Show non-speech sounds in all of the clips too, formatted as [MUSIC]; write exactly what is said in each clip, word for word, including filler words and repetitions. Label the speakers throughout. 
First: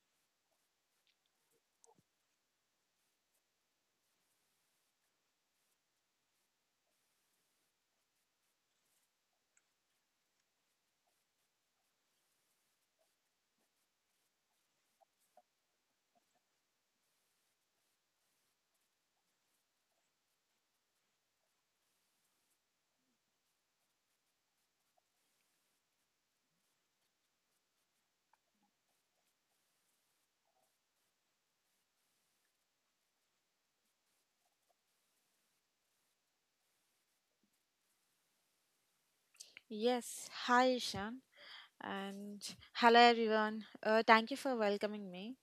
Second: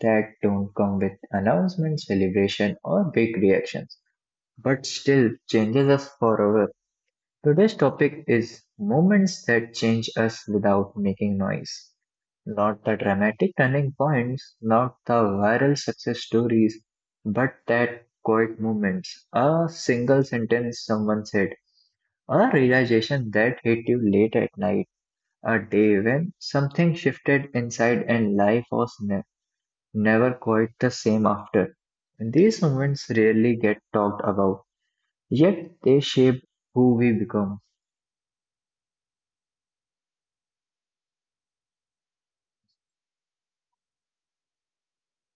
Speaker 1: that don't come with announcements, celebration, or big reactions, but still changes us forever. Today's topic is moments that change us without making noise. Not the dramatic turning points, not the viral success stories, but that quiet moments, a single sentence someone said, or a realization that hit you late at night a day when something shifted inside and life was ne- never quite the same after. These moments rarely get talked about, yet they shape who we become.
Speaker 2: Yes, hi Ishan and hello everyone. Uh, thank you for welcoming me,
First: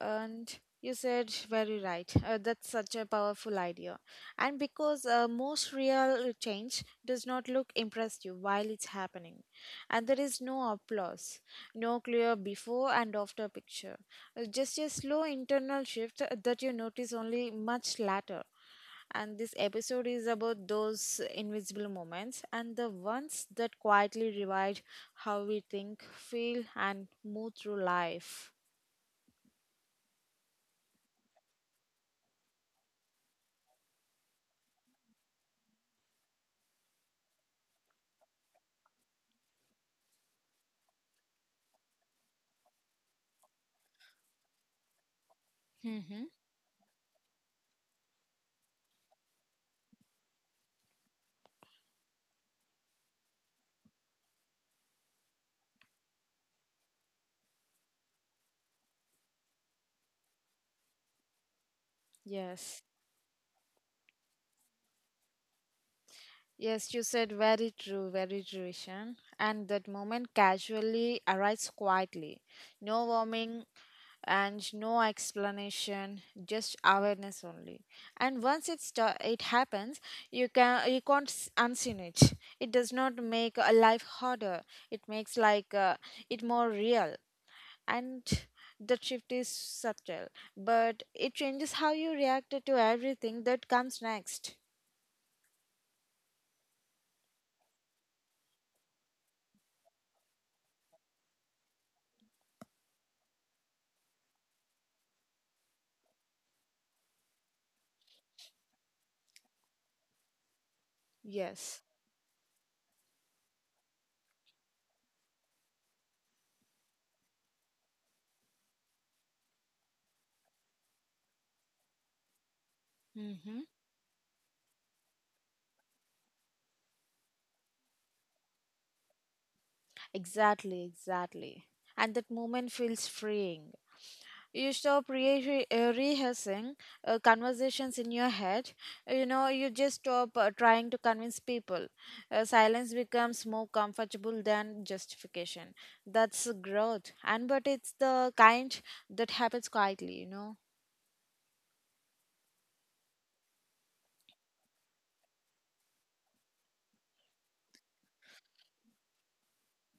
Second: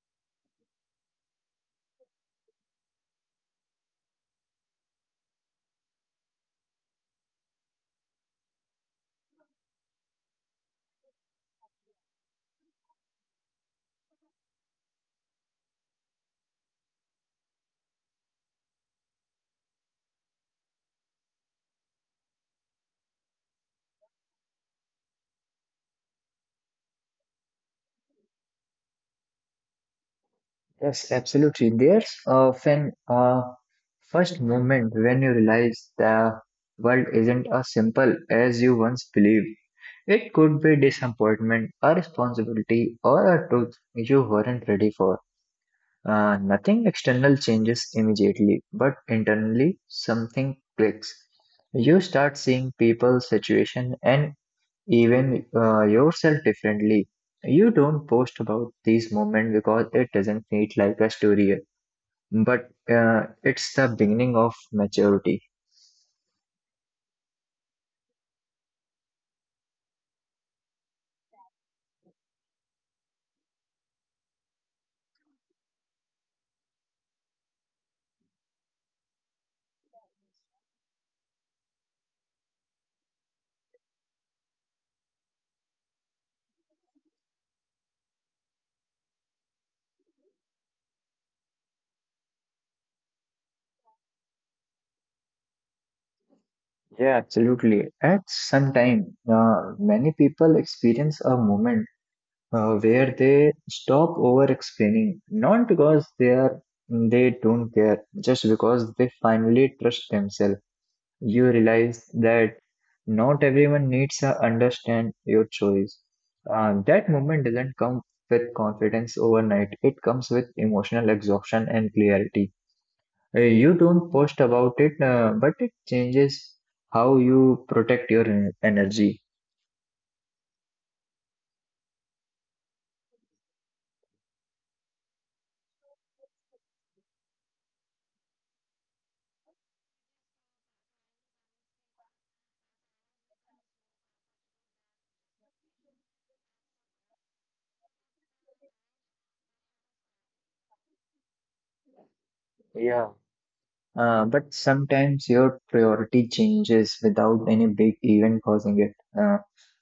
Speaker 2: and you said very right, uh, that's such a powerful idea, and because uh, most real change does not look impressive while it's happening, and there is no applause, no clear before and after picture. Uh, just a slow internal shift that you notice only much later, and this episode is about those invisible moments and the ones that quietly revive how we think, feel, and move through life.
Speaker 1: Yes, absolutely. There's often a first moment when you realize the world isn't as simple as you once believed. It could be disappointment, a responsibility, or a truth you weren't ready for.
Speaker 2: Mhm.
Speaker 1: Uh, nothing external changes immediately, but internally something clicks. You start seeing people, situation, and even uh, yourself differently. You don't post about these moments because it doesn't need like a story,
Speaker 2: Yes,
Speaker 1: but uh, it's the beginning of maturity.
Speaker 2: yes, you said very true, very true, Ishan. And that moment casually arrives quietly. No warming and no explanation, just awareness only. And once it sta- it happens, you can you can't s- unseen it. It does not make a life harder. It makes like uh, it more real. And the shift is subtle, but it changes how you react to everything that comes next.
Speaker 1: Yeah, absolutely. At some time, uh, many people experience a moment uh, where they stop over explaining, not because they are they don't care, just because they finally trust themselves. You
Speaker 2: Yes.
Speaker 1: realize that not everyone needs to understand your choice. Uh, that moment doesn't come with confidence overnight. It comes with emotional exhaustion and clarity. Uh,
Speaker 2: Mm-hmm.
Speaker 1: you don't post about it, uh, but it changes how you protect your en- energy.
Speaker 2: Exactly, exactly. And that moment feels freeing. You stop re- uh, rehearsing uh, conversations in your head. You know, you just stop uh, trying to convince people. Uh, silence becomes more comfortable than justification. That's growth. And but it's the kind that happens quietly, you know.
Speaker 1: Yeah. Uh, but sometimes your priority changes without any big event causing it. Uh,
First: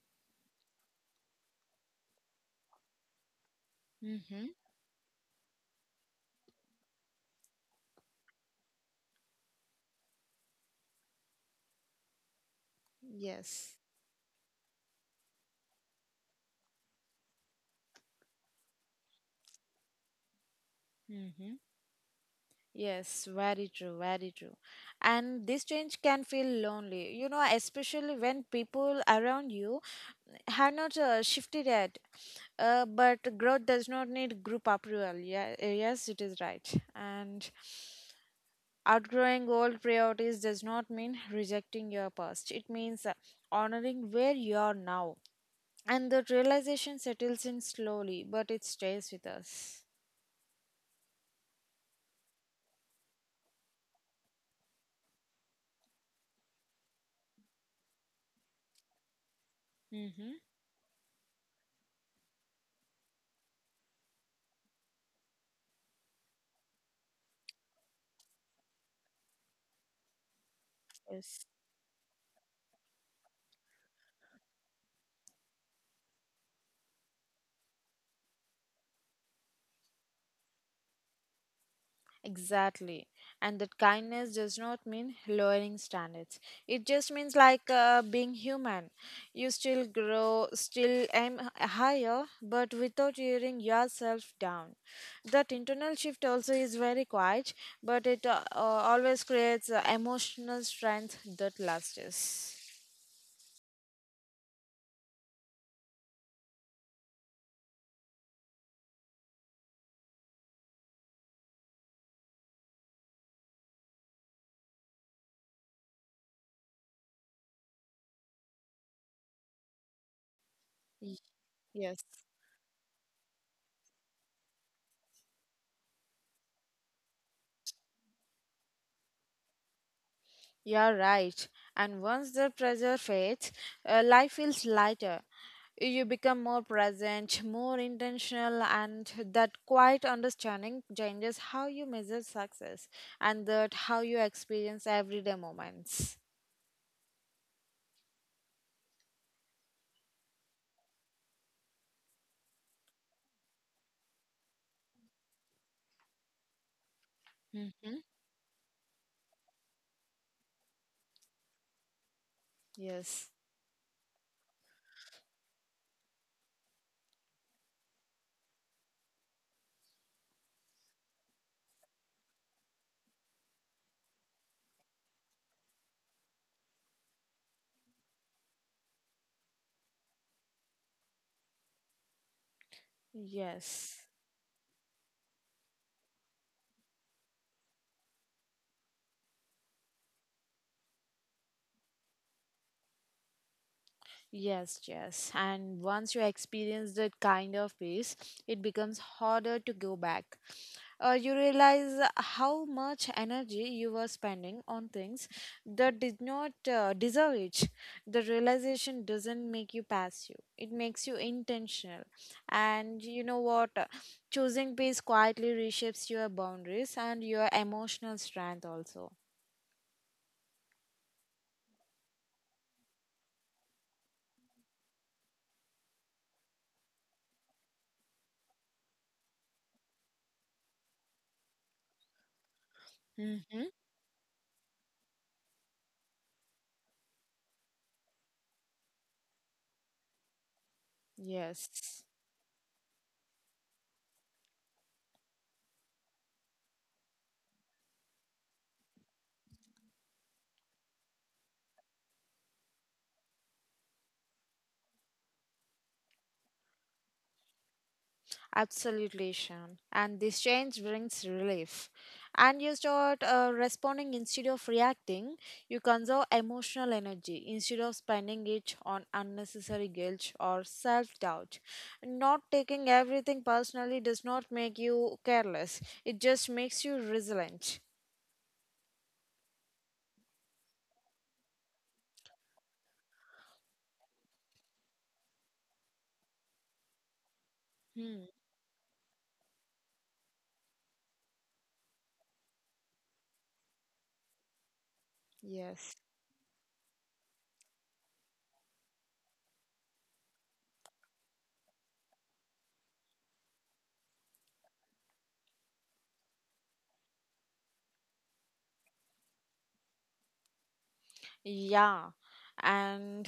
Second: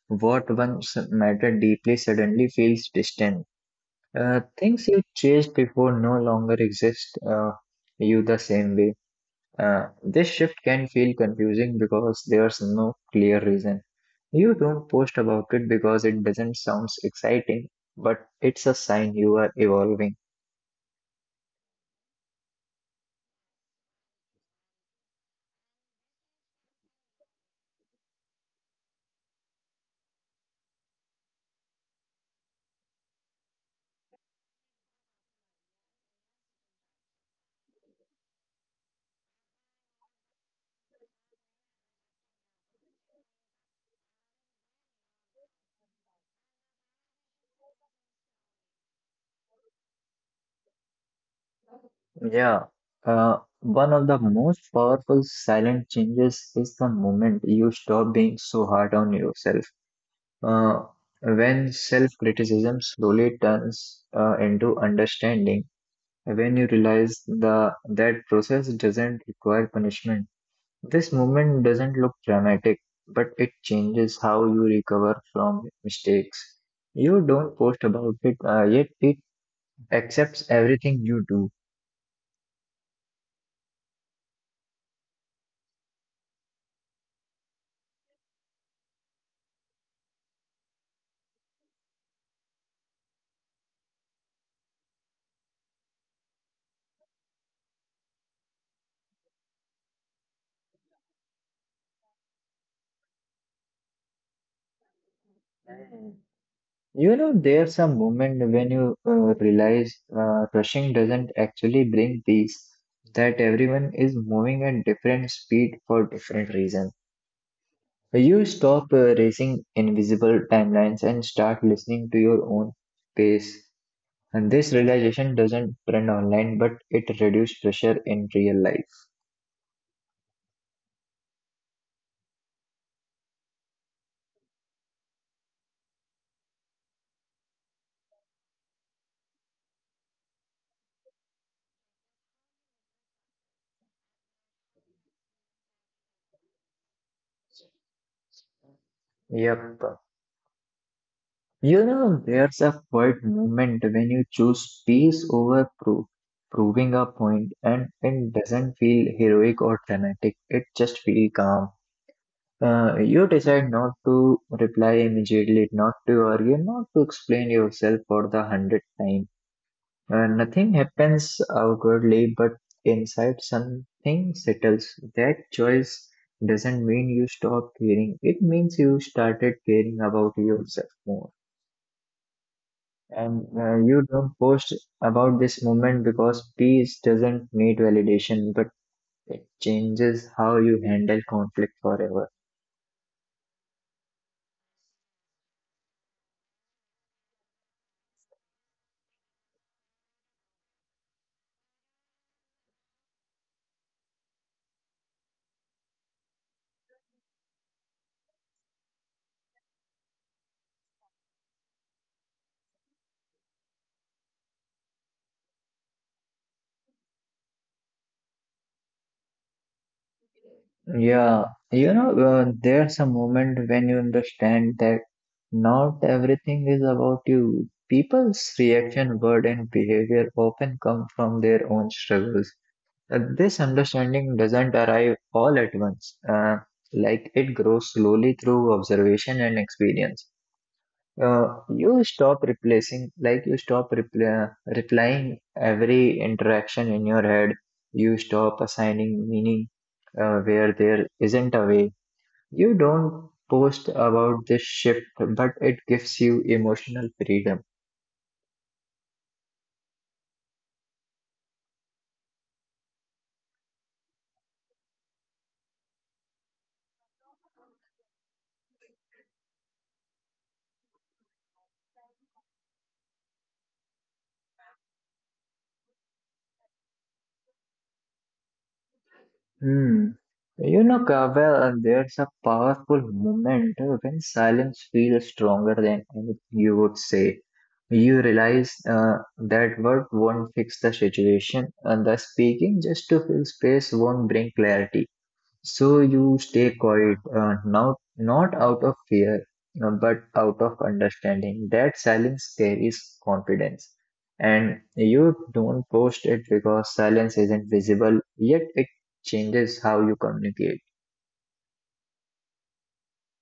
Speaker 1: what once mattered deeply suddenly feels distant. Uh,
Speaker 2: Mm-hmm.
Speaker 1: things you chased before no longer exist uh, you the same way. Uh, this shift can feel confusing because there's no clear
Speaker 2: Yes.
Speaker 1: reason. You don't post about it because it doesn't sound exciting, but it's a sign you are evolving.
Speaker 2: Mm-hmm. Yes, very true, very true. And this change can feel lonely, you know, especially when people around you have not uh, shifted yet. Uh, but growth does not need group approval. Yeah, uh, yes, it is right. And outgrowing old priorities does not mean rejecting your past, it means uh, honoring where you are now. And the realization settles in slowly, but it stays with us.
Speaker 1: Yeah, uh, one of the most powerful silent changes is the moment you stop being so hard on yourself.
Speaker 2: Mm-hmm.
Speaker 1: Uh, when self-criticism slowly turns uh, into understanding, when you realize the that process doesn't require punishment. This
Speaker 2: Yes.
Speaker 1: moment doesn't look dramatic, but it changes how you recover from mistakes. You don't post about it, uh, yet it accepts everything you do.
Speaker 2: Exactly. And that kindness does not mean lowering standards. It just means like uh, being human. You still grow, still aim h- higher, but without tearing yourself down. That internal shift also is very quiet, but it uh, uh, always creates uh, emotional strength that lasts.
Speaker 1: You know, there's a moment when you uh, realize uh, rushing doesn't actually bring peace, that everyone is moving at different speed for different reasons. You stop uh, racing invisible
Speaker 2: Y-
Speaker 1: timelines and start
Speaker 2: Yes,
Speaker 1: listening to your own pace. And this realization doesn't trend online, but it reduces pressure in real life.
Speaker 2: you're right. And once the pressure fades, uh, life feels lighter. You become more present, more intentional, and that quiet understanding changes how you measure success and that how you experience everyday moments.
Speaker 1: Yep. You know, there's a quiet moment when you choose peace over proof, proving a
Speaker 2: Hmm.
Speaker 1: point, and it doesn't feel heroic or dramatic. It just feels calm.
Speaker 2: Yes.
Speaker 1: Uh, you decide not to reply immediately, not to argue, not to explain yourself for the hundredth time. Uh, nothing happens outwardly, but inside something settles. That choice doesn't mean you stop caring. It means you started caring about yourself more. And
Speaker 2: Yes.
Speaker 1: uh, you don't post about this moment because peace doesn't need validation, but it changes how you handle conflict forever.
Speaker 2: Yes, yes. And once you experience that kind of peace, it becomes harder to go back. Uh, you realize how much energy you were spending on things that did not uh, deserve it. The realization doesn't make you passive, it makes you intentional. And you know what? Choosing peace quietly reshapes your boundaries and your emotional strength also.
Speaker 1: Yeah, you know, uh, there's a moment when you understand that not everything is about you. People's reaction, word, and behavior often come from their own struggles. Uh,
Speaker 2: Mm-hmm.
Speaker 1: this understanding doesn't arrive all at once. Uh, like it grows slowly through observation and experience. Uh,
Speaker 2: Yes.
Speaker 1: you stop replacing, like you stop repl- uh, replying every interaction in your head. You stop assigning meaning uh, where there isn't a way. You don't post about this shift, but it gives you emotional freedom.
Speaker 2: Absolutely, Shan. And this change brings relief. And you start uh, responding instead of reacting. You conserve emotional energy instead of spending it on unnecessary guilt or self doubt. Not taking everything personally does not make you careless, it just makes you resilient.
Speaker 1: Hmm. You know, Kavel, there's a powerful moment when silence feels stronger than anything you would say. You
Speaker 2: Hmm.
Speaker 1: realize uh, that word won't fix the situation, and the speaking just to fill space won't bring clarity. So
Speaker 2: Yes.
Speaker 1: you stay quiet, uh, now, not out of fear, uh, but out of understanding. That silence carries confidence. And you don't post it because silence isn't visible, yet it changes how you communicate.
Speaker 2: Yeah. And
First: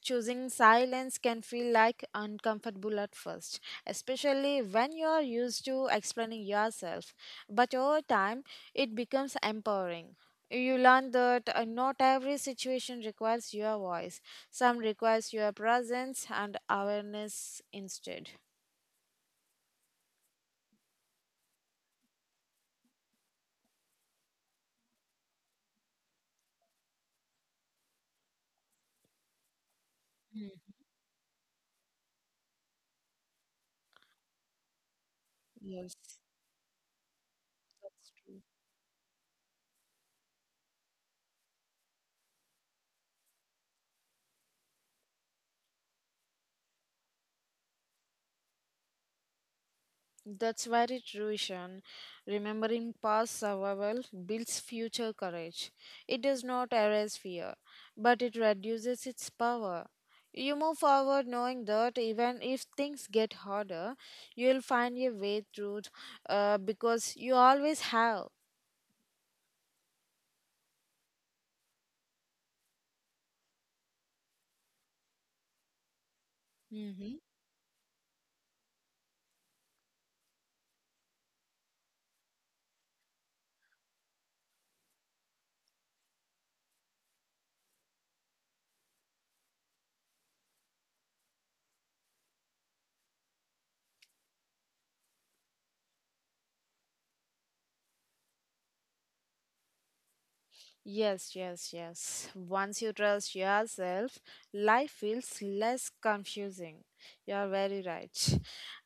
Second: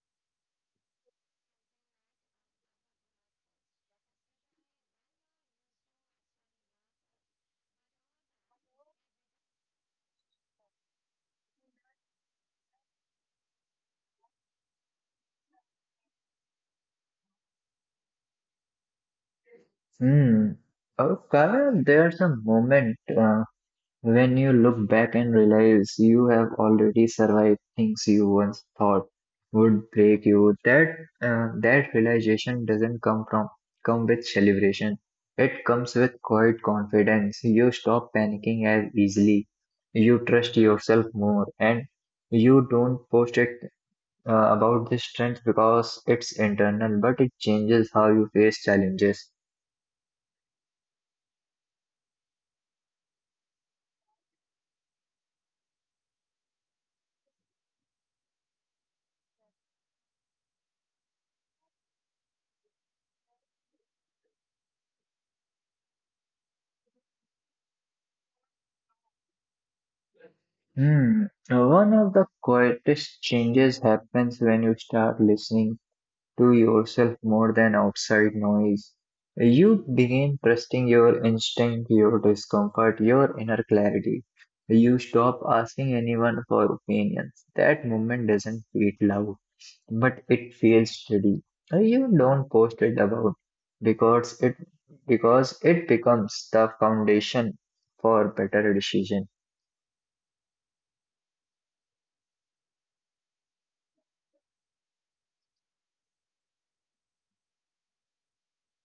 Speaker 2: choosing silence can feel like uncomfortable at first, especially when you are used to explaining yourself. But over time, it becomes empowering. You learn that uh, not every situation requires your voice. Some requires your presence and awareness instead.
Speaker 1: Hmm. Okay, there's a moment. uh, When you look back and realize you have already survived things you once thought would break you,
Speaker 2: Mm.
Speaker 1: that uh, that realization doesn't come from come with celebration. It comes
Speaker 2: Yes,
Speaker 1: with quiet confidence. You
Speaker 2: that's
Speaker 1: stop
Speaker 2: true.
Speaker 1: panicking as easily. You trust yourself more, and you don't post it uh, about this strength because it's internal, but it changes how you face challenges.
Speaker 2: That's very true, Ishan. Remembering past survival builds future courage. It does not erase fear, but it reduces its power. You move forward knowing that even if things get harder, you'll find your way through uh, because you always have.
Speaker 1: Hmm. One of the quietest changes happens when you start listening to
Speaker 2: Mm-hmm.
Speaker 1: yourself more than outside noise. You begin trusting your instinct, your discomfort, your inner clarity. You stop asking anyone for opinions. That moment doesn't feel loud, but it feels steady. You don't post it about because it because it becomes the foundation for better decision.
Speaker 2: Yes, yes, yes. Once you trust yourself, life feels less confusing. You are very right.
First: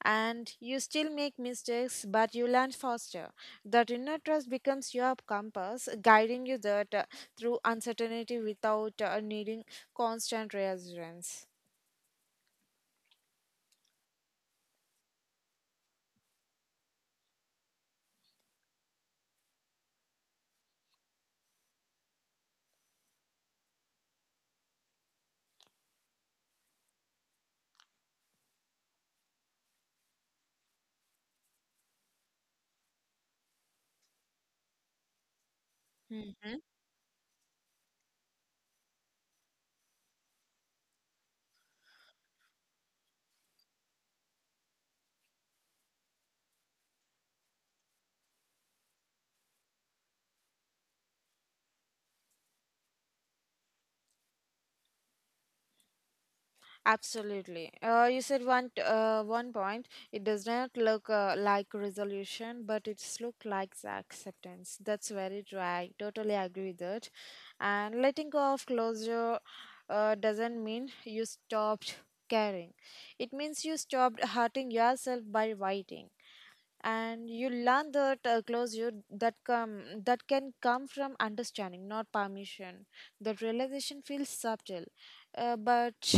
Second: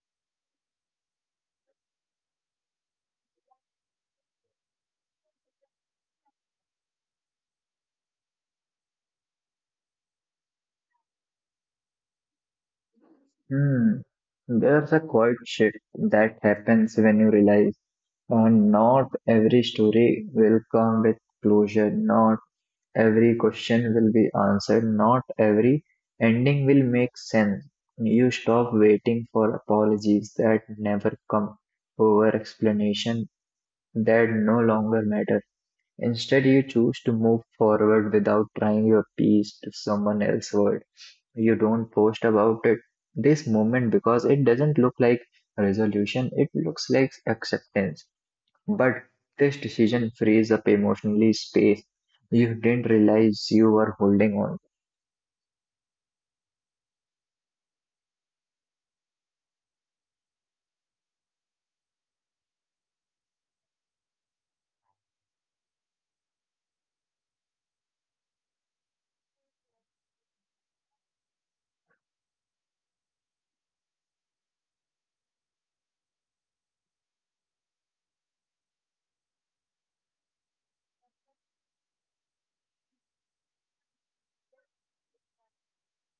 Speaker 2: And you still make mistakes, but you learn faster. That inner trust becomes your compass, guiding you that uh, through uncertainty without uh, needing constant reassurance.
Speaker 1: Hmm. There's a quiet shift that happens when you realize uh, not every story will come with closure, not every question will be answered, not every ending will make sense. You stop waiting for apologies that never come, over explanation that no longer matter. Instead, you choose to move forward without trying your piece to someone else's world. You don't post about it this moment because it doesn't look like resolution, it looks like acceptance. But this decision frees up emotionally space you didn't realize you were holding on.
Speaker 2: Absolutely. Uh, you said one t- uh, one point. It does not look uh, like resolution, but it's look like acceptance. That's very true. I totally agree with that. And letting go of closure uh, doesn't mean you stopped caring. It means you stopped hurting yourself by waiting, and you learn that uh, closure that come that can come from understanding not permission. That realization feels subtle, uh, but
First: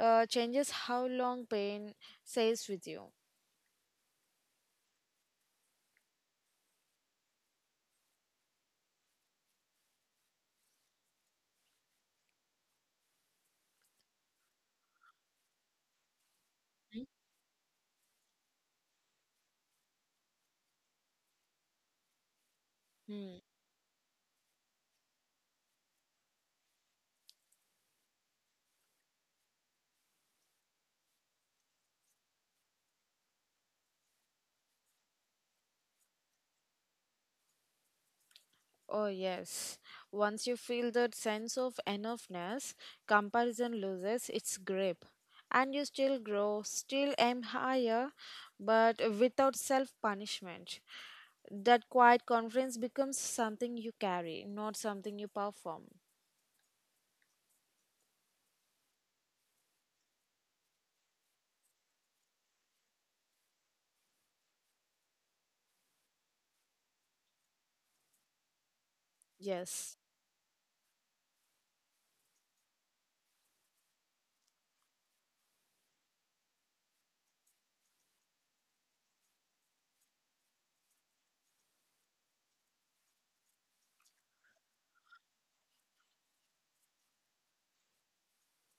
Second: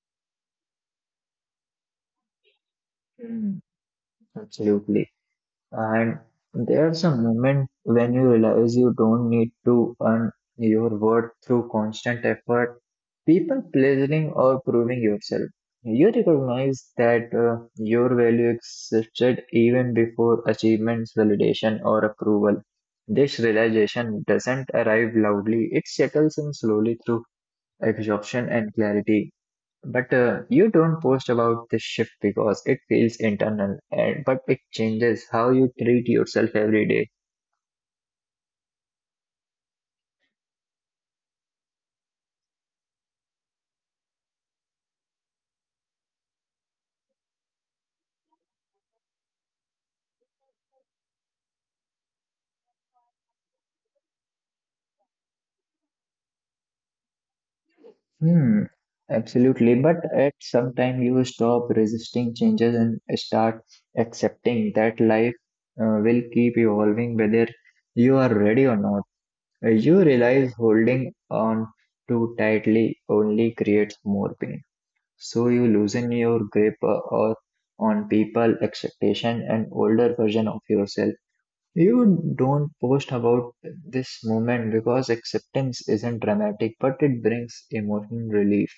Speaker 2: uh, changes how long pain stays with you.
Speaker 1: Mm. Absolutely. And there's a moment when you realize you don't need to earn your worth through constant effort, people pleasing or proving yourself. You recognize that uh, your value existed even before achievements, validation, or approval. This
Speaker 2: Hmm.
Speaker 1: realization doesn't arrive loudly, it settles in slowly through exhaustion and clarity. But uh, you don't post about this shift because it feels internal, and but it changes how you treat yourself every day.
Speaker 2: Oh, yes. Once you feel that sense of enoughness, comparison loses its grip. And you still grow, still aim higher, but without self punishment. That quiet confidence becomes something you carry, not something you perform.
Speaker 1: Hmm, absolutely. But at some time you stop resisting changes and start accepting that life uh, will keep evolving whether you are ready or not. Uh,
Speaker 2: Yes.
Speaker 1: You realize holding on too tightly only creates more pain. So you loosen your grip uh, or on people, expectation, and older version of yourself. You don't post about this moment because acceptance isn't dramatic, but it brings emotional relief.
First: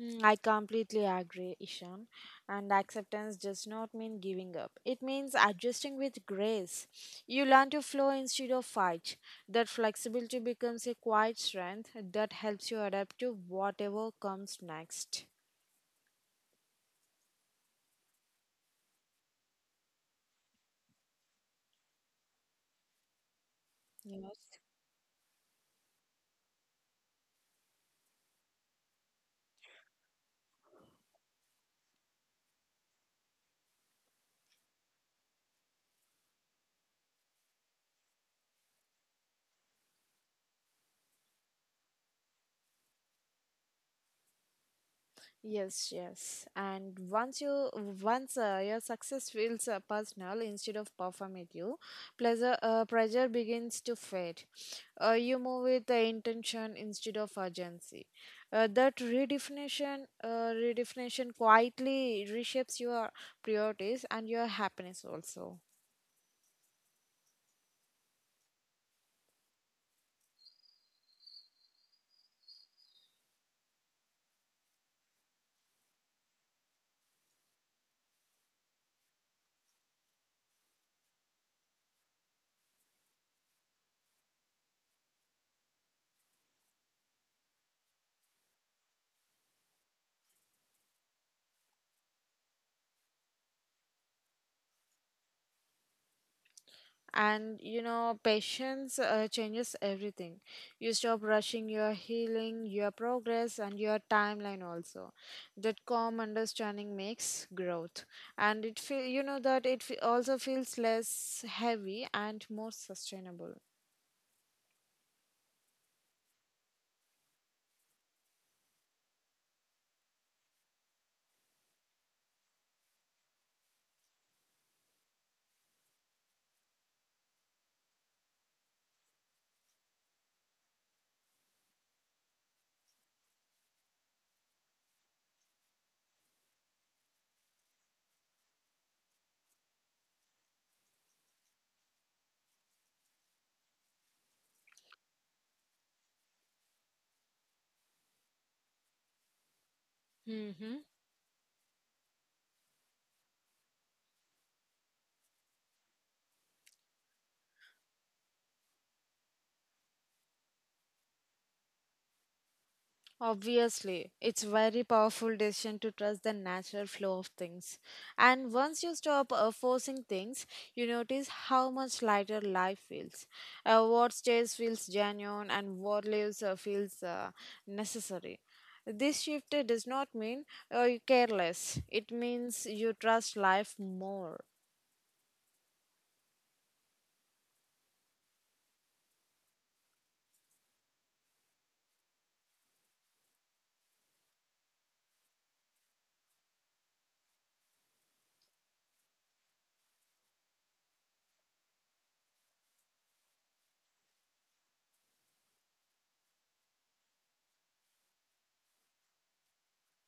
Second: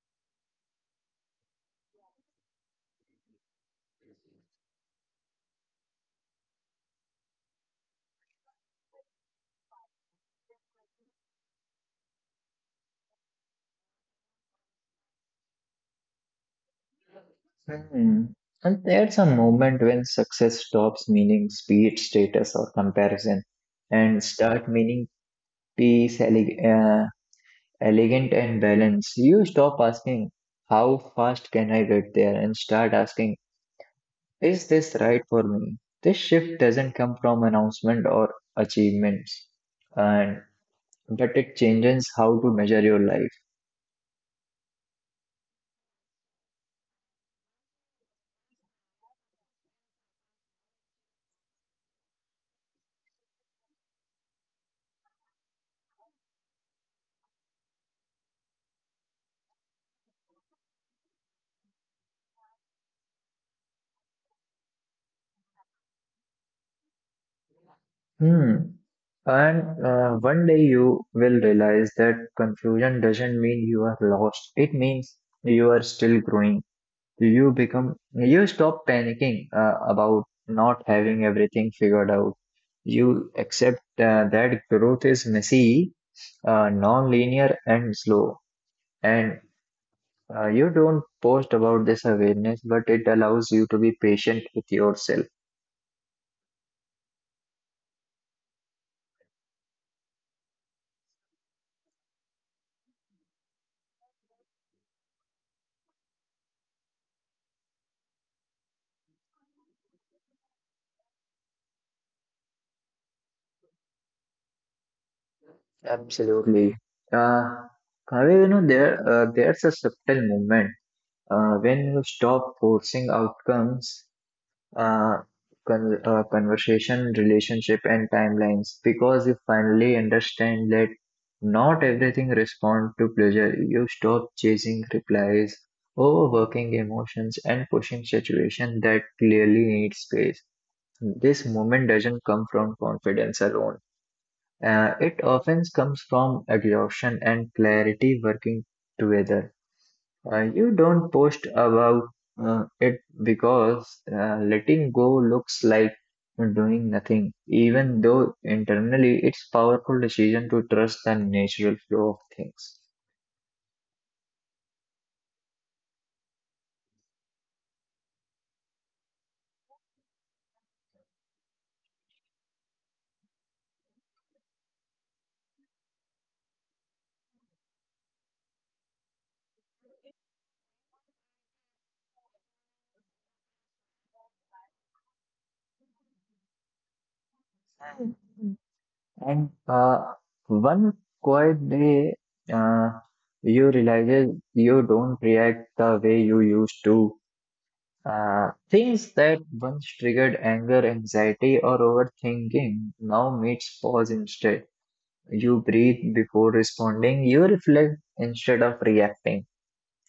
Speaker 2: Mm, I completely agree, Ishan. And acceptance does not mean giving up. It means adjusting with grace. You learn to flow instead of fight. That flexibility becomes a quiet strength that helps you adapt to whatever comes next.
Speaker 1: Hmm. And there's a moment when success stops meaning speed, status, or comparison, and
Speaker 2: Yes.
Speaker 1: start meaning peace, ele- uh, elegant, and balance. You stop asking, "How fast can I get there?" and start asking, "Is this right for me?" This shift doesn't come from announcement or achievements. And But it changes how to measure your life.
Speaker 2: Yes, yes. And once you once uh, your success feels uh, personal instead of performative, pleasure uh, pressure begins to fade. Uh, you move with the intention instead of urgency. Uh, that redefinition uh, redefinition quietly reshapes your priorities and your happiness also.
Speaker 1: Hmm. And uh, one day you will realize that confusion doesn't mean you are lost. It means you are still growing. You become, you stop panicking uh, about not having everything figured out. You accept uh, that growth is messy, uh, non-linear, and slow. And uh, you don't post about this awareness, but it allows you to be patient with yourself.
Speaker 2: And you know patience uh, changes everything. You stop rushing your healing, your progress, and your timeline also. That calm understanding makes growth, and it feel you know that it fe- also feels less heavy and more sustainable.
Speaker 1: Absolutely. Uh, Kaveh, you know, there uh, there's a subtle moment. Uh, when you stop forcing outcomes, uh, con uh, conversation, relationship, and timelines, because you finally understand that not everything responds to pleasure. You stop chasing replies, overworking emotions, and pushing situations that clearly need space. This moment doesn't come from confidence alone. Uh, it often comes from exhaustion and clarity working together. Uh, you
Speaker 2: Hmm.
Speaker 1: don't post about uh, it because uh, letting go looks like doing nothing, even though internally it's powerful decision to trust the natural flow of things.
Speaker 2: Obviously, it's very powerful decision to trust the natural flow of things. And once you stop uh, forcing things, you notice how much lighter life feels. Uh, what stays feels genuine, and what leaves uh, feels uh, necessary. This shift uh, does not mean uh, you care less. It means you trust life more.
Speaker 1: And uh, one quiet day, uh, you realize you don't react the way you used to. Uh, things that once triggered anger, anxiety, or overthinking now makes pause instead. You breathe before responding, you reflect instead of reacting,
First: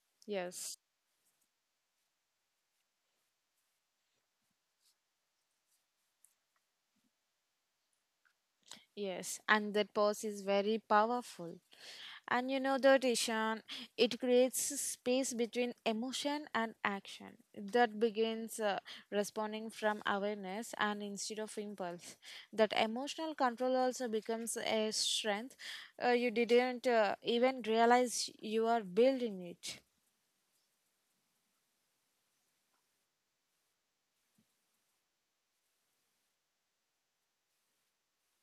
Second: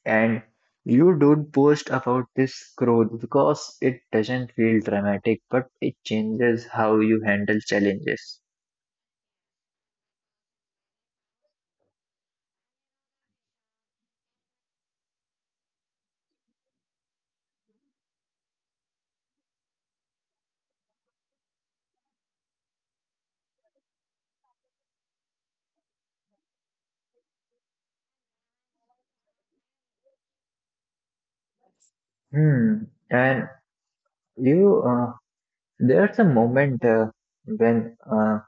Speaker 1: and
Speaker 2: Yes.
Speaker 1: you don't post about this growth because it doesn't feel dramatic, but it changes how you handle challenges.
Speaker 2: Yes, and that pause is very powerful. And you know the Ishan, it creates a space between emotion and action that begins uh, responding from awareness and instead of impulse. That emotional control also becomes a strength uh, you didn't uh, even realize you are building it.
Speaker 1: Hmm. And you, uh, there's a moment uh, when uh,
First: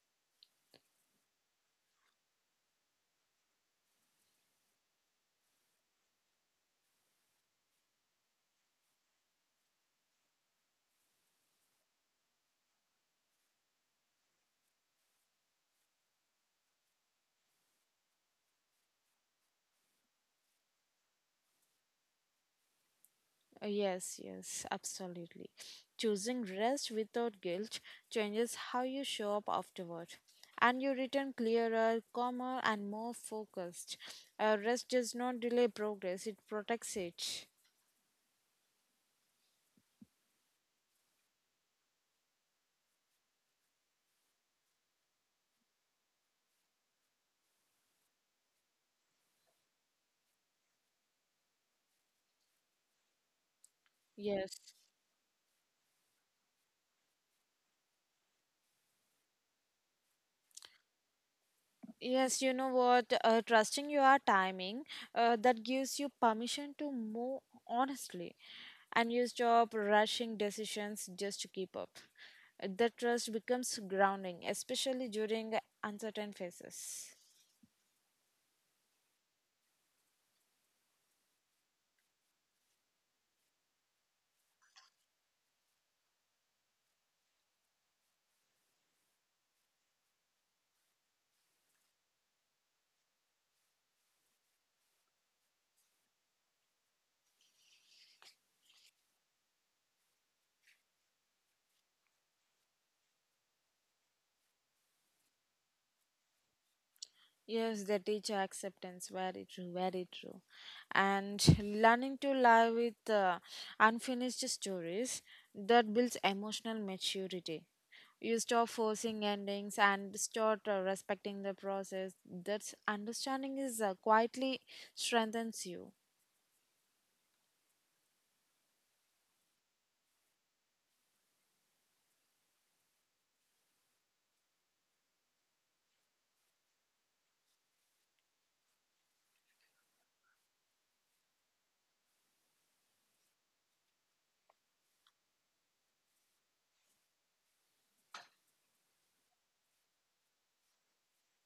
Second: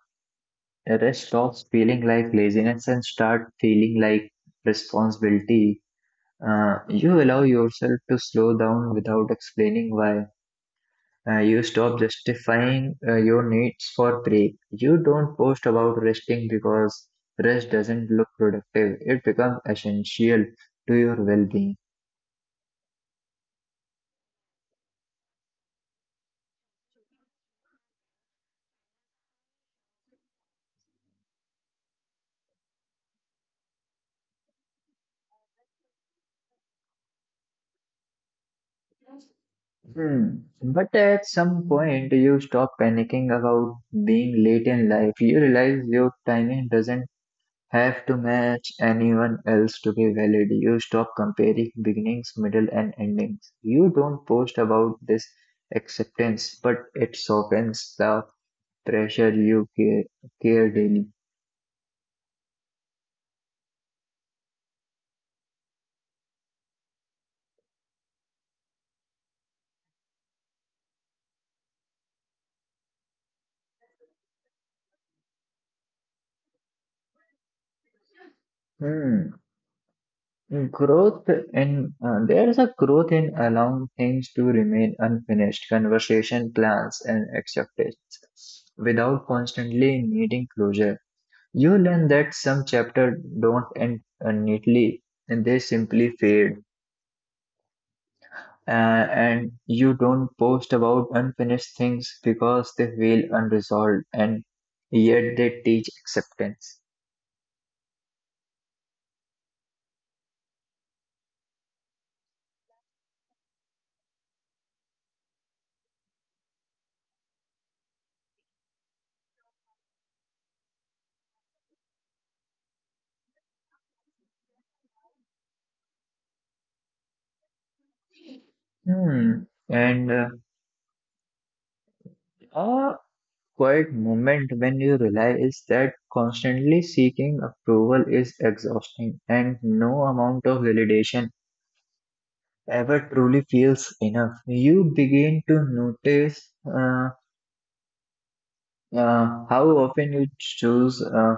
Speaker 1: rest stops feeling like laziness and start feeling like responsibility. Uh, you allow yourself to slow down without explaining why. Uh, you stop justifying uh, your needs for break. You don't post about resting because rest doesn't look productive. It becomes essential to your well-being.
Speaker 2: Uh, Yes, yes, absolutely. Choosing rest without guilt changes how you show up afterward. And you return clearer, calmer, and more focused. Uh, rest does not delay progress, it protects it.
Speaker 1: Hmm. But at some point, you stop panicking about being late in life. You realize your timing doesn't have to match anyone else to be valid. You stop comparing beginnings, middle, and endings. You
Speaker 2: Yes.
Speaker 1: don't post about this acceptance, but it softens the pressure you care, care daily.
Speaker 2: Yes, you know what? Uh, trusting your timing uh, that gives you permission to move honestly, and you stop rushing decisions just to keep up. Uh, That trust becomes grounding, especially during uncertain phases.
Speaker 1: Hmm. Growth in uh, There is a growth in allowing things to remain unfinished, conversation plans and acceptance without constantly needing closure. You learn that some chapters don't end uh, neatly and they simply fade. Uh, and you don't post about unfinished things because they feel unresolved and yet they teach acceptance.
Speaker 2: Yes, they teach acceptance. Very true, very true. And [LAUGHS] learning to live with uh, unfinished stories, that builds emotional maturity. You stop forcing endings and start uh, respecting the process. That understanding is uh, quietly strengthens you.
Speaker 1: Hmm. And uh, a quiet moment when you realize that constantly seeking approval is exhausting and no amount of validation ever truly feels enough. You begin to notice. Uh, Uh, how often you choose uh,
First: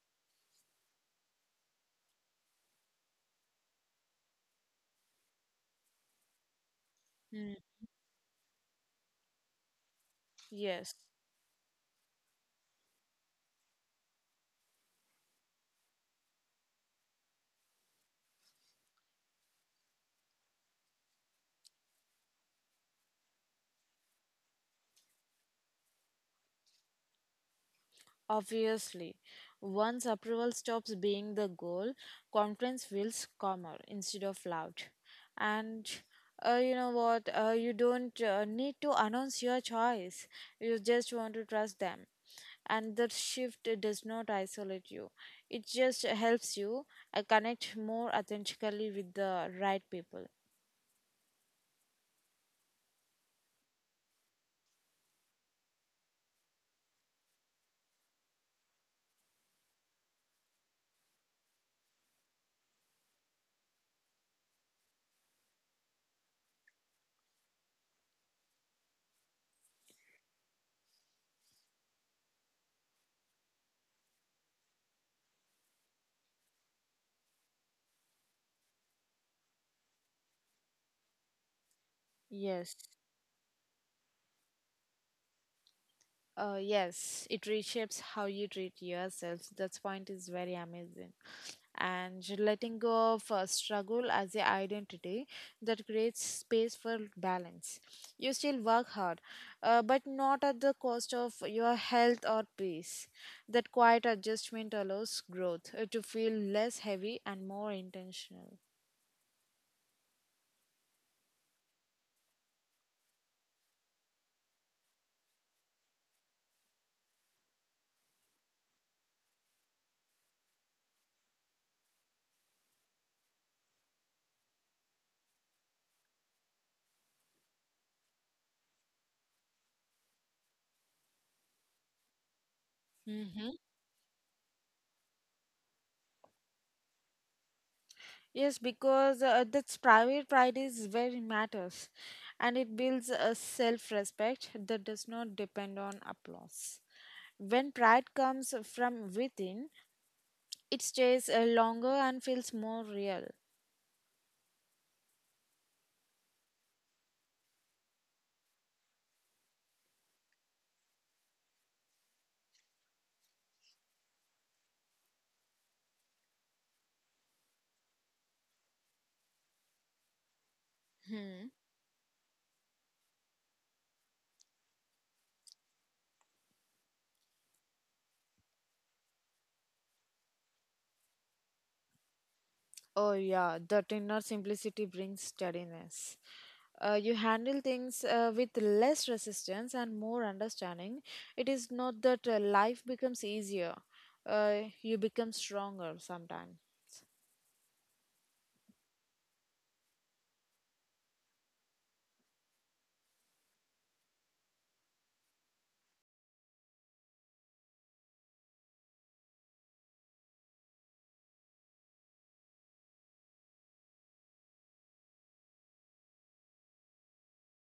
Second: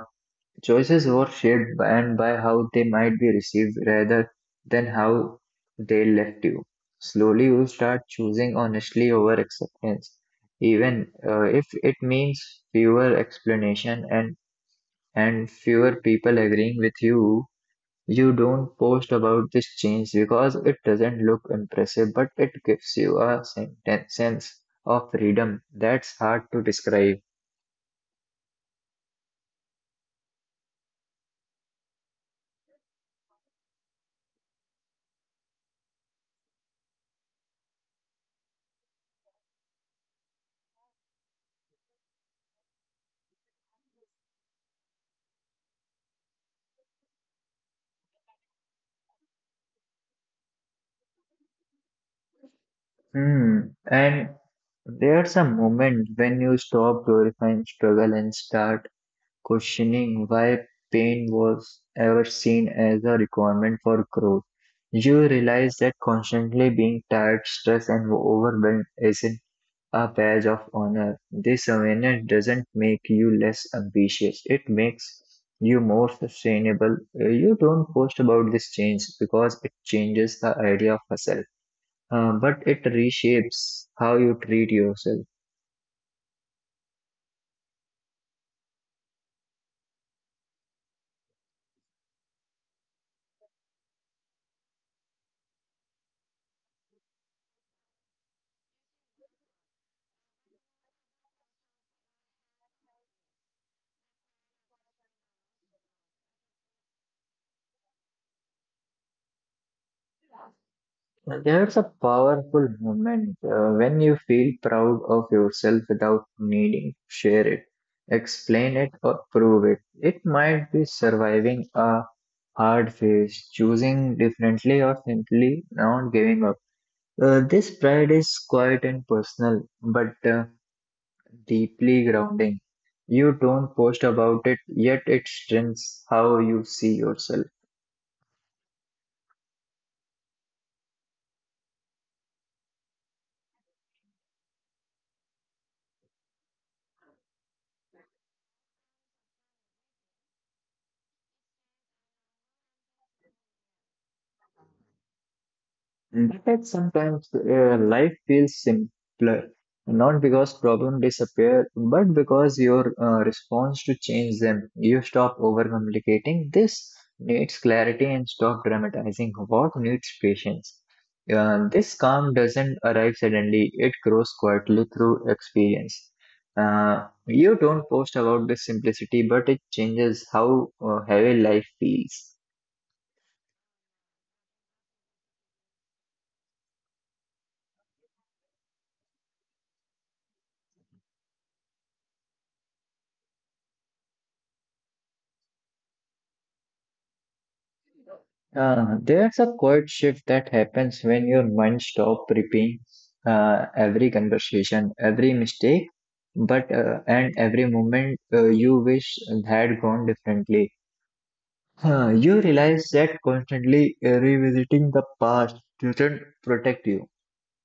Speaker 1: choices were shaped by, and by how they might be received rather than how they left you. Slowly,
Speaker 2: Mm.
Speaker 1: you start choosing honestly over acceptance,
Speaker 2: Yes.
Speaker 1: even uh, if it means fewer explanation and and fewer people agreeing with you. You don't post about this change because it doesn't look impressive, but it gives you a sen- sense of freedom that's hard to describe.
Speaker 2: Obviously, once approval stops being the goal, confidence feels calmer instead of loud. And uh, you know what? Uh, you don't uh, need to announce your choice. You just want to trust them. And the shift does not isolate you, it just helps you uh, connect more authentically with the right people.
Speaker 1: Hmm. And there's a moment when you stop glorifying struggle and start questioning why pain was ever seen as a requirement for growth. You realize that constantly being tired, stressed, and overwhelmed isn't a badge of honor. This awareness doesn't make you less ambitious, it makes you more sustainable. Uh, You don't post about this change because it changes the idea of yourself uh, but
Speaker 2: Yes.
Speaker 1: it reshapes how you treat yourself.
Speaker 2: Uh, yes, it reshapes how you treat yourself. That point is very amazing. And letting go of uh, struggle as a identity, that creates space for balance. You still work hard, uh, but not at the cost of your health or peace. That quiet adjustment allows growth uh, to feel less heavy and more intentional.
Speaker 1: There's a powerful moment uh, when you feel proud of yourself without needing to share it, explain it, or prove it. It might be surviving a hard phase, choosing differently, or simply not giving up. Uh, this pride is quiet and personal, but uh, deeply grounding. You
Speaker 2: Mm-hmm.
Speaker 1: don't post about it, yet it strengthens how you see yourself.
Speaker 2: Yes, because uh, that's private pride is very matters, and it builds a self-respect that does not depend on applause. When pride comes from within, it stays uh, longer and feels more real.
Speaker 1: In fact, sometimes uh, life feels simpler, not because problems disappear, but because your uh, response to change them. You stop overcomplicating. This needs clarity and stop dramatizing what needs patience.
Speaker 2: Hmm.
Speaker 1: Uh, this calm doesn't arrive suddenly, it grows quietly through experience. Uh, you don't post about this simplicity, but it changes how uh, heavy life feels.
Speaker 2: Oh, yeah, that inner simplicity brings steadiness. Uh, you handle things uh, with less resistance and more understanding. It is not that uh, life becomes easier, uh, you become stronger sometimes.
Speaker 1: Uh, there's a quiet shift that happens when your mind stops replaying uh, every conversation, every mistake, but uh, and every moment uh, you wish had gone differently. Uh, you realize that constantly uh, revisiting the past doesn't protect you.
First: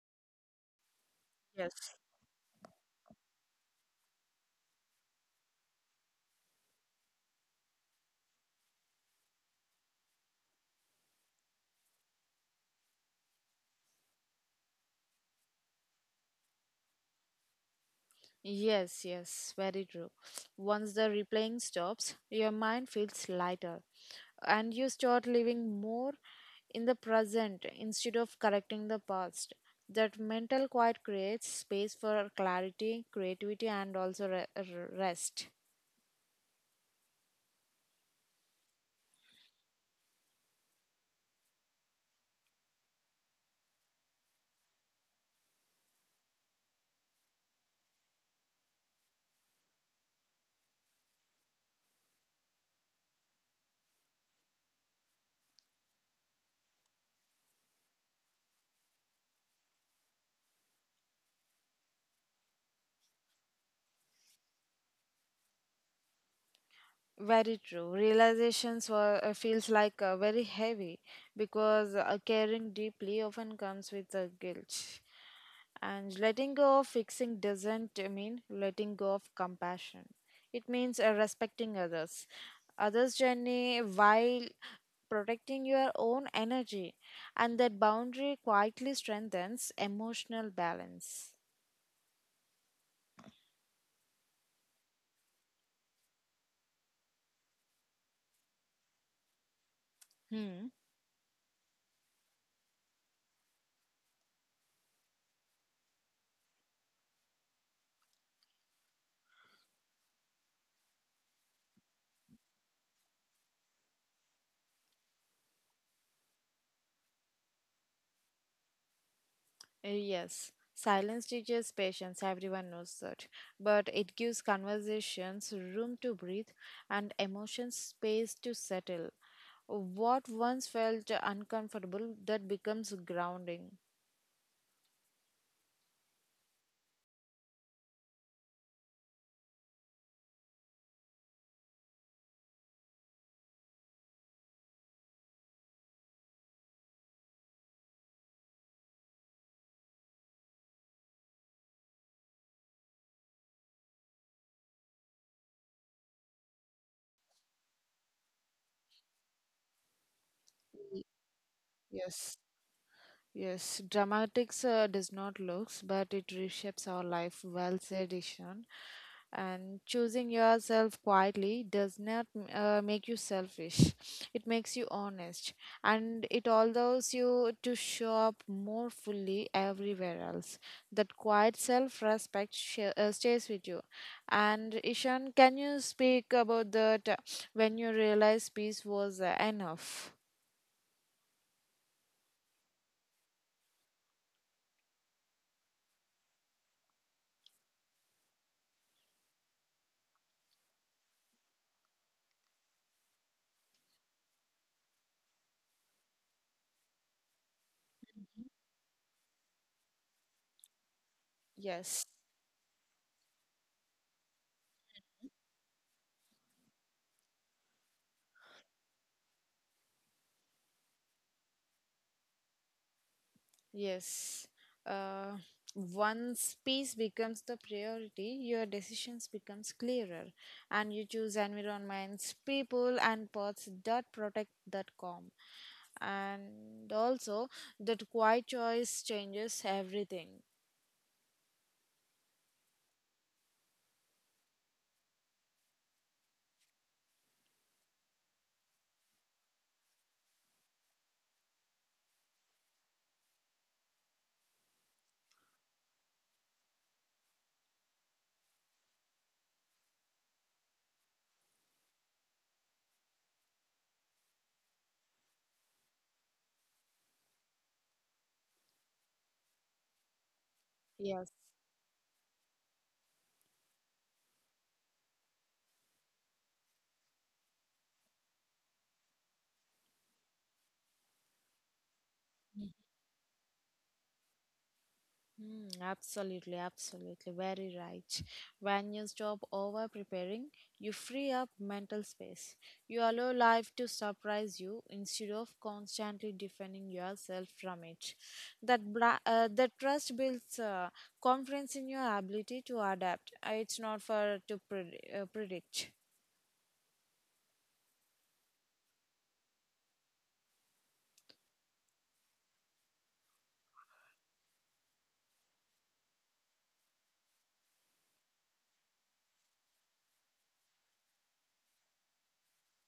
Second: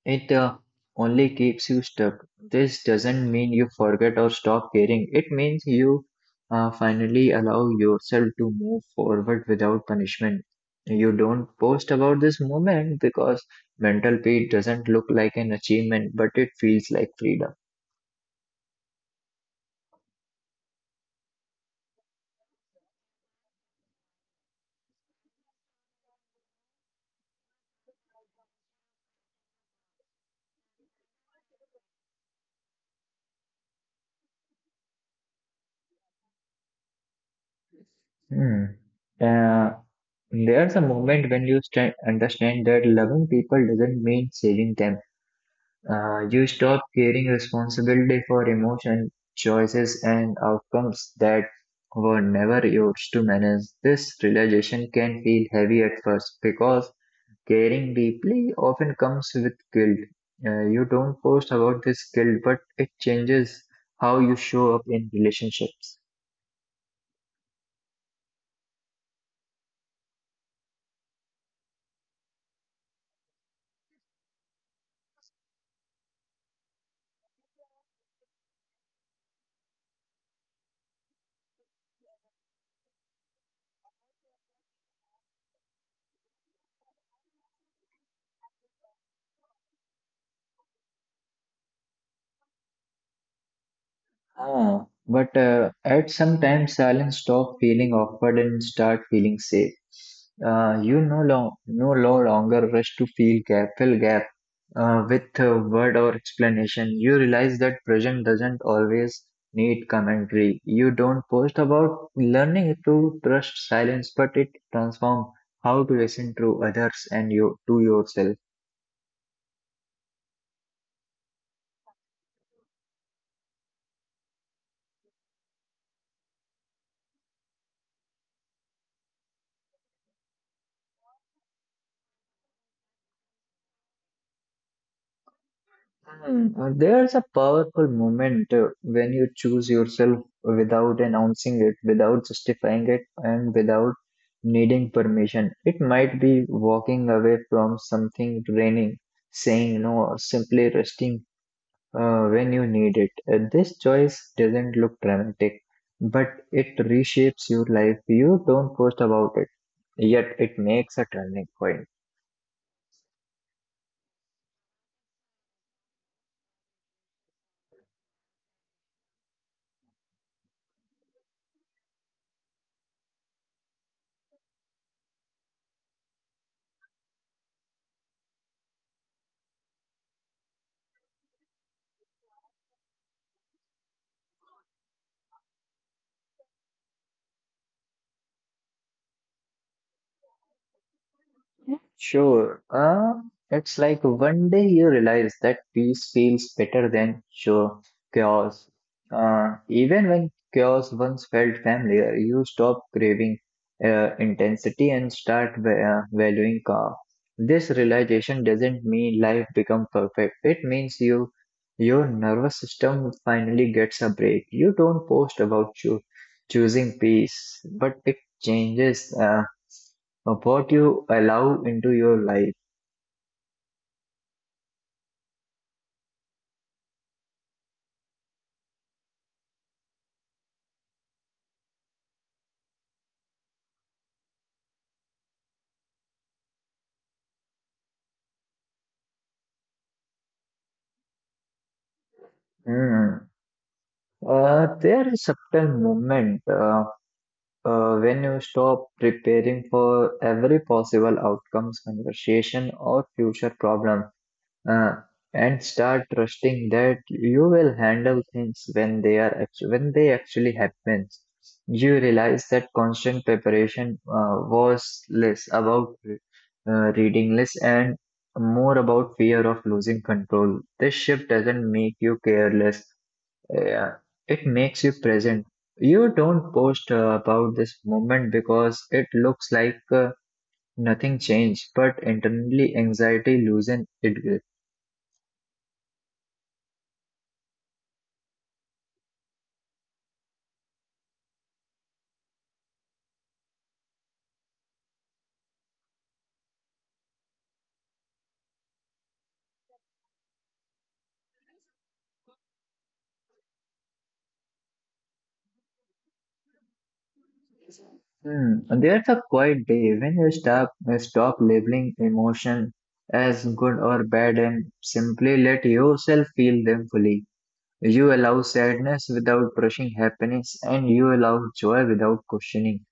Speaker 1: It uh, only keeps you
Speaker 2: Yes.
Speaker 1: stuck. This doesn't mean you forget or stop caring. It means you uh, finally allow yourself to move forward without punishment. You don't post about this moment because mental peace doesn't look like an achievement, but it feels like freedom.
Speaker 2: Yes, yes, very true. Once the replaying stops, your mind feels lighter, and you start living more in the present instead of correcting the past. That mental quiet creates space for clarity, creativity, and also re- r- rest.
Speaker 1: Hmm. Uh, there's a moment when you sta understand that loving people doesn't mean saving them. Uh, you stop carrying responsibility for emotion, choices, and outcomes that were never yours to manage. This realization can feel heavy at first because caring deeply often comes with guilt. Uh, you don't post about this guilt, but it changes how you show up in relationships.
Speaker 2: Very true. Realizations were uh, feels like uh, very heavy because uh, caring deeply often comes with a guilt. And letting go of fixing doesn't mean letting go of compassion. It means uh, respecting others, others' journey while protecting your own energy, and that boundary quietly strengthens emotional balance.
Speaker 1: Ah, but uh, at some time, silence stop feeling awkward and start feeling safe.
Speaker 2: Hmm.
Speaker 1: Uh, you no, long, no lo- longer rush to feel gap, fill gap uh, with a word or explanation. You realize that present doesn't always need commentary. You don't post about learning to trust silence, but it transform how to listen to others and you to yourself.
Speaker 2: Uh, Yes, silence teaches patience, everyone knows that. But it gives conversations room to breathe and emotions space to settle. What once felt uncomfortable, that becomes grounding.
Speaker 1: Hmm. Uh, There's a powerful moment uh, when you choose yourself without announcing it, without justifying it, and without needing permission. It might be walking away from something draining, saying no, or simply resting uh, when you need it. Uh, this choice doesn't look dramatic, but it reshapes your life. You don't post about it, yet it makes a turning point.
Speaker 2: Yes. Yes, dramatics uh, does not looks, but it reshapes our life. Well said, Ishan. And choosing yourself quietly does not uh, make you selfish, it makes you honest, and it allows you to show up more fully everywhere else. That quiet self respect sh- uh, stays with you. And Ishan, can you speak about that, uh, when you realize peace was uh, enough?
Speaker 1: Sure. Uh, it's like one day you realize that peace feels better than sure chaos. Uh, even when chaos once felt familiar, you stop craving uh, intensity and start va- uh, valuing calm. This realization doesn't mean life become perfect. It means you your
Speaker 2: Yes.
Speaker 1: nervous system finally gets a break. You don't post about you choosing peace, but it changes. Uh, of what you allow into your life.
Speaker 2: Yes. Uh, Once peace becomes the priority, your decisions becomes clearer, and you choose environments, people, and paths that protect that calm. And also, that quiet choice changes everything.
Speaker 1: Hmm. Uh, there is subtle moment uh, uh, when you stop preparing for every possible outcomes, conversation, or future problem. uh, and start trusting that you will handle things when they are actu- when they actually happens. You realize that constant preparation uh, was less about uh, reading less and more about fear of losing control. This shift
Speaker 2: Yes.
Speaker 1: doesn't make you careless, uh, it makes you present. You don't post uh, about this moment because it looks like uh, nothing changed, but internally anxiety loosen it.
Speaker 2: Mm, absolutely, absolutely. Very right. When you stop over preparing, you free up mental space. You allow life to surprise you instead of constantly defending yourself from it. That, bra- uh, that trust builds uh, confidence in your ability to adapt. Uh, It's not for to pred- uh, predict.
Speaker 1: Hmm. There's a quiet day when you stop stop labeling emotion as good or bad and simply let yourself feel them fully. You allow sadness without rushing happiness, and you allow joy without questioning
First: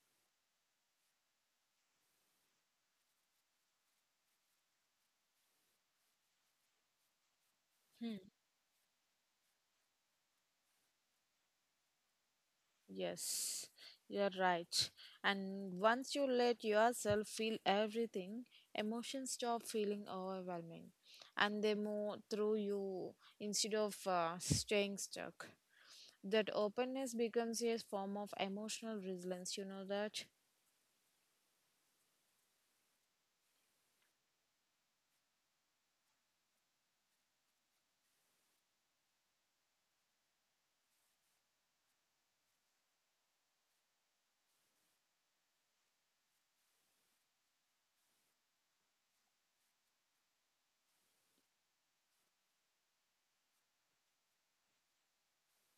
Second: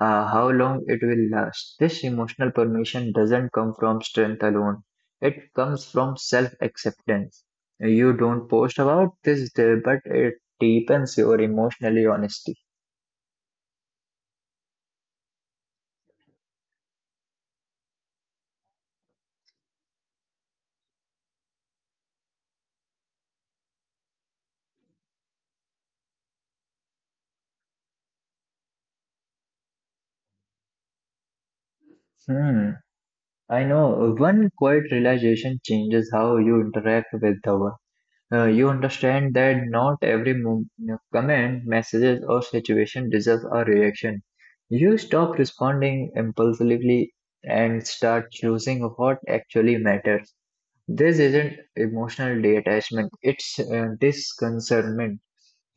Speaker 1: uh, how long it will last. This emotional permission doesn't come from strength alone; it comes from self-acceptance. You
Speaker 2: Hmm.
Speaker 1: don't post about this day, but it deepens your emotional honesty.
Speaker 2: Yes, you're right. And once you let yourself feel everything, emotions stop feeling overwhelming, and they move through you instead of uh, staying stuck. That openness becomes a form of emotional resilience, you know that?
Speaker 1: Hmm. I know uh, one quiet realization changes how you interact with the world. Uh, you understand that not every mo- uh, comment, messages, or situation deserves a reaction. You stop responding impulsively and start choosing what actually matters. This isn't emotional detachment; it's uh, disconcernment.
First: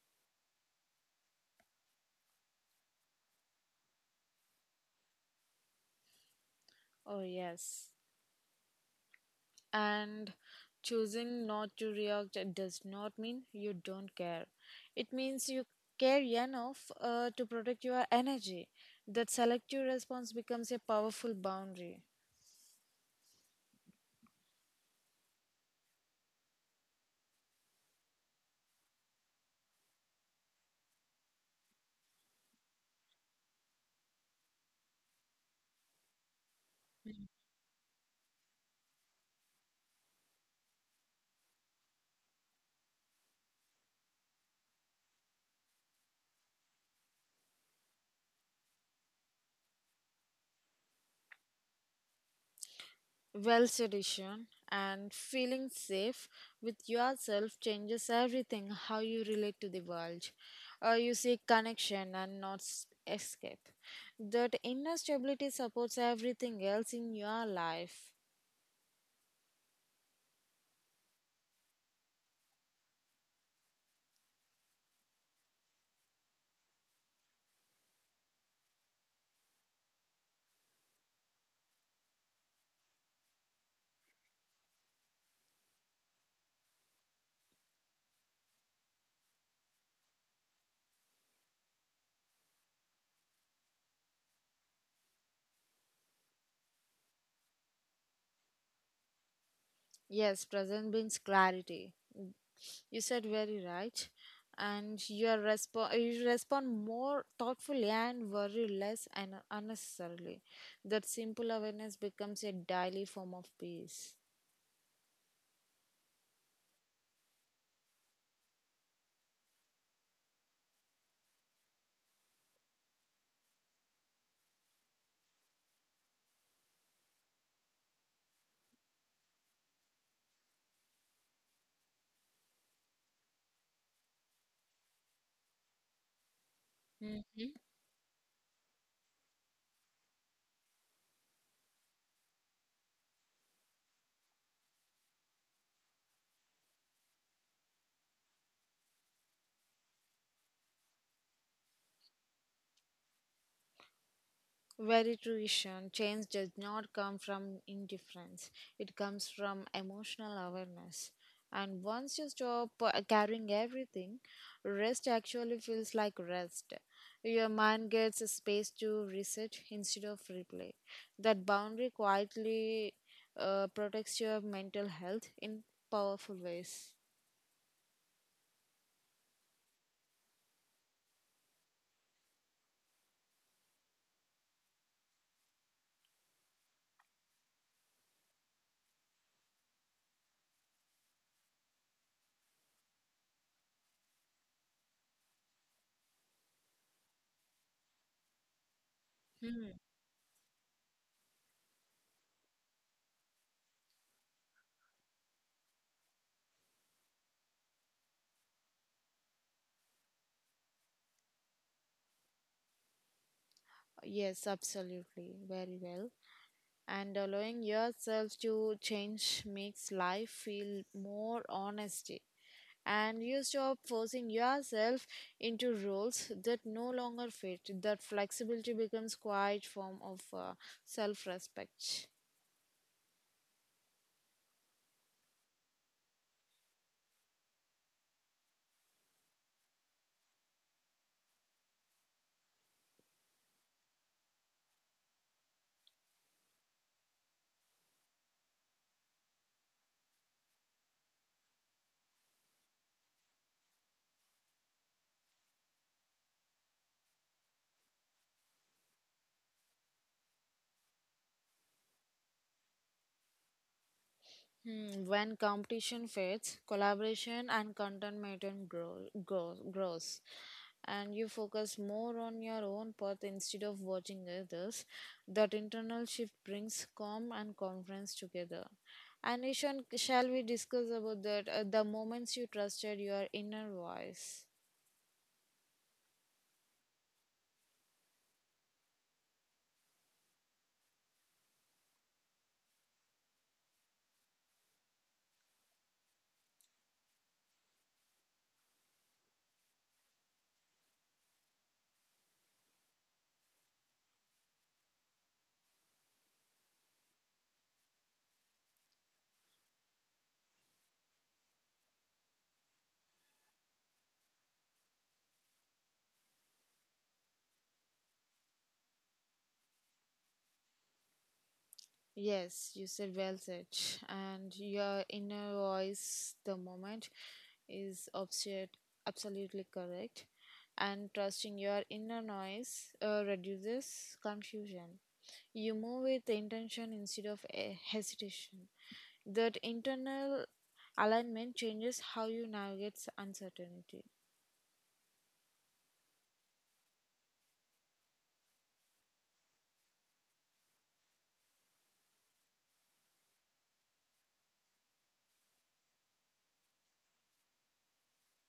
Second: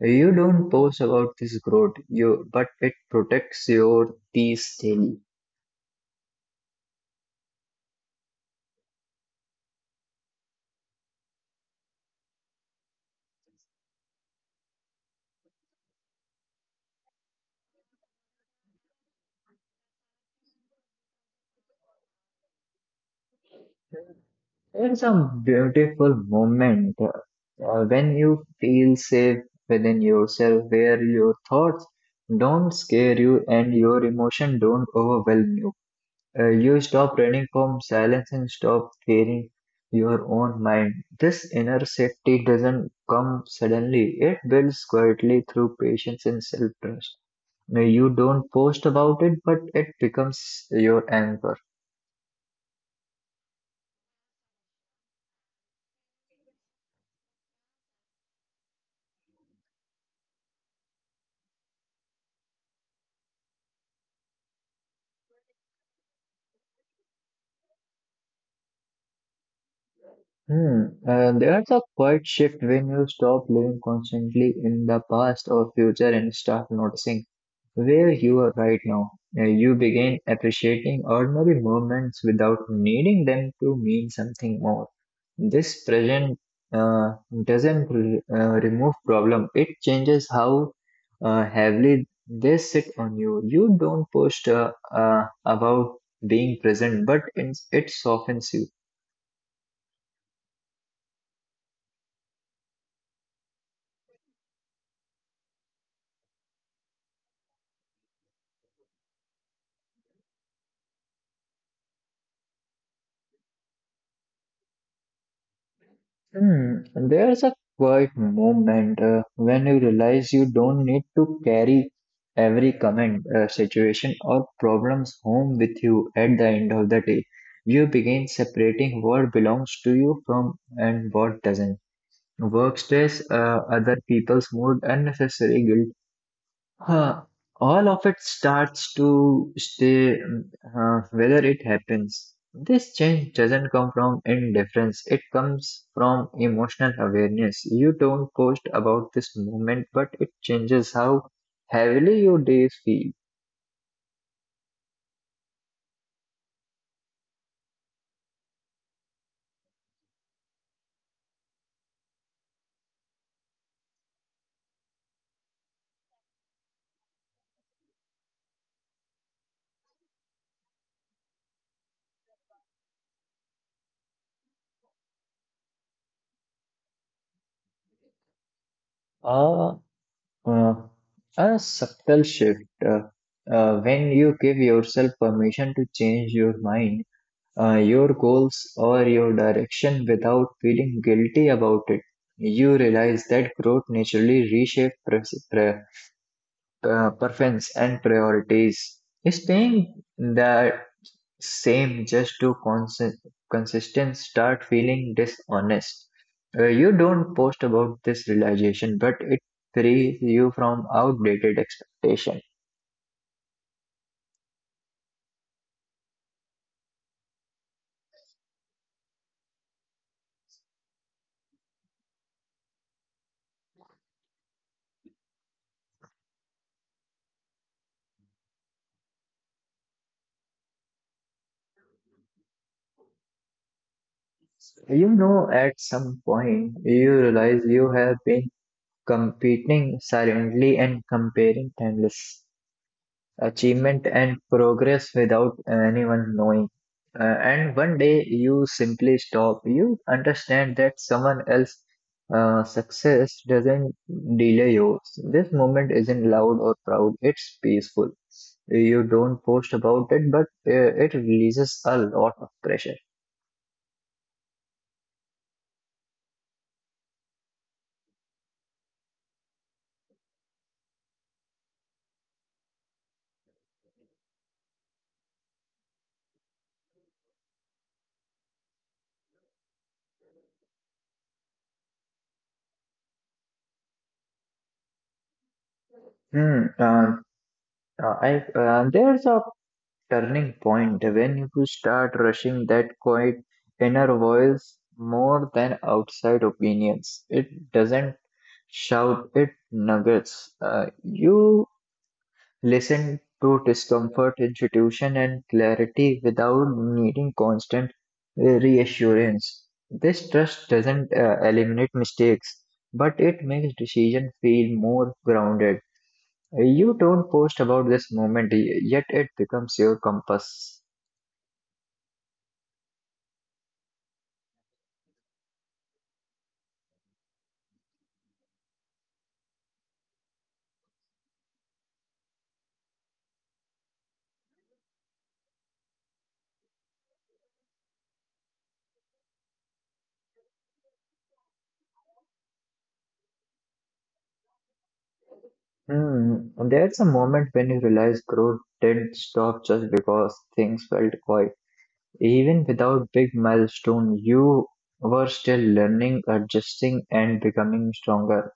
Speaker 1: You don't post about this growth, you but it protects your peace daily.
Speaker 2: Oh, yes. And choosing not to react does not mean you don't care. It means you care enough uh, to protect your energy. That selective response becomes a powerful boundary.
Speaker 1: It's a beautiful moment uh, uh, when you feel safe within yourself, where your thoughts don't scare you and your emotion don't overwhelm you. Uh, you stop running from silence and stop fearing your own mind. This inner safety doesn't come suddenly, it builds quietly through patience and self trust. You don't post about it, but it becomes your anchor.
Speaker 2: Well, sedition and feeling safe with yourself changes everything how you relate to the world. Uh, you seek connection and not s- escape. That inner stability supports everything else in your life.
Speaker 1: Hmm. Uh, there's a quiet shift when you stop living constantly in the past or future and start noticing where you are right now. Uh, you begin appreciating ordinary moments without needing them to mean something more. This present uh, doesn't re- uh, remove problem. It changes how uh, heavily they sit on you. You don't post uh, uh, about being present, but in, it softens you.
Speaker 2: Yes, presence brings clarity. You said very right, and your respo- you respond more thoughtfully, and worry less and unnecessarily. That simple awareness becomes a daily form of peace.
Speaker 1: Hmm. There's a quiet moment uh, when you realize you don't need to carry every comment, uh, situation, or problems home with you at the end of the day. You begin separating what belongs to you from and what doesn't. Work stress, uh, other people's mood, unnecessary guilt. Huh.
Speaker 2: Mhm.
Speaker 1: All of it starts to stay, mm, uh, whether it happens. This change doesn't come from indifference, it comes from emotional awareness. You don't post about this moment, but it changes how heavily your days feel.
Speaker 2: Very true. Change does not come from indifference, it comes from emotional awareness. And once you stop uh, carrying everything, rest actually feels like rest. Your mind gets a space to reset instead of replay. That boundary quietly uh, protects your mental health in powerful ways.
Speaker 1: A, uh, a subtle shift uh, uh, when you give yourself permission to change your mind, uh, your goals or your direction without feeling guilty about it. You realize that growth naturally reshapes pres- pre- uh, preference and priorities.
Speaker 2: Hmm.
Speaker 1: Staying that same just to consist- consistent start feeling dishonest. Uh, you don't post about this realization, but it frees you from outdated expectation.
Speaker 2: Yes, absolutely. Very well. And allowing yourself to change makes life feel more honesty, and you stop forcing yourself into roles that no longer fit. That flexibility becomes quite form of uh, self respect.
Speaker 1: You know, at some point, you realize you have been competing silently and comparing timeless achievement and progress without anyone knowing. Uh, and one day you simply stop. You understand that someone else uh, success doesn't delay yours. This moment isn't loud or proud. It's peaceful. You don't post about it, but uh, it releases a lot of pressure.
Speaker 2: Hmm. When competition fades, collaboration and contentment grow, grow, grows, and you focus more on your own path instead of watching others. That internal shift brings calm and confidence together. And Ishan, shall we discuss about that? Uh, the moments you trusted your inner voice.
Speaker 1: Hmm. Uh, uh, I uh, there's a turning point when you start rushing that quiet inner voice more than outside opinions. It doesn't shout, it nuggets. Uh, you listen to discomfort, intuition, and clarity without needing constant uh, reassurance. This trust doesn't uh, eliminate mistakes, but it makes decision feel more grounded. You don't post about this moment, y- yet it becomes your compass.
Speaker 2: Yes, you said well said. [LAUGHS] And your inner voice, the moment, is absolute, absolutely correct. And trusting your inner noise uh, reduces confusion. You move with intention instead of eh, hesitation. That internal alignment changes how you navigate uncertainty.
Speaker 1: Hmm, there's a moment when you realize growth didn't stop just because things felt quiet. Even without big milestone, you were still learning, adjusting, and becoming stronger.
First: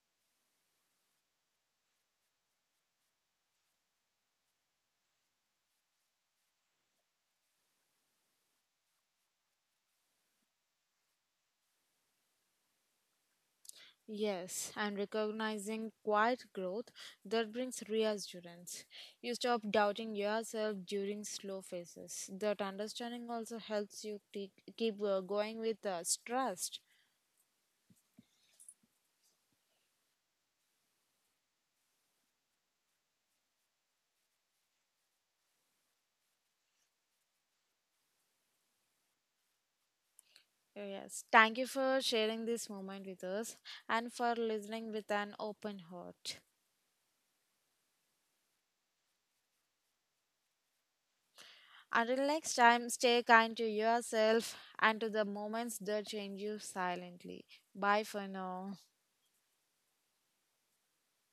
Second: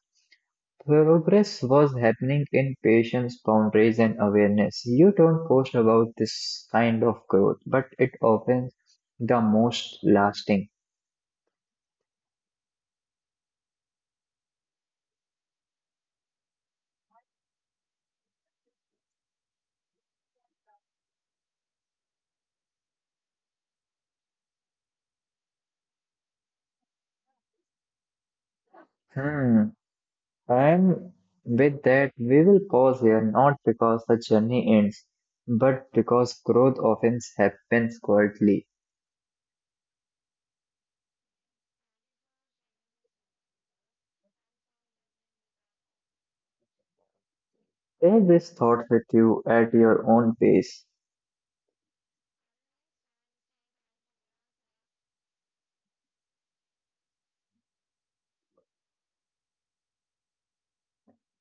Speaker 1: Progress was happening in patience, boundaries, and awareness. You don't post about this kind of growth, but it often the most lasting.
Speaker 2: Yes, and recognizing quiet growth, that brings reassurance. You stop doubting yourself during slow phases. That understanding also helps you te- keep uh, going with uh, trust.
Speaker 1: Hmm. And with that, we will pause here not because the journey ends, but because growth often happens quietly.
Speaker 2: Yes, thank you for sharing this moment with us and for listening with an open heart.
Speaker 1: Take this thought with you at your own pace.
Speaker 2: Until next time, stay kind to yourself and to the moments that change you silently. Bye for now.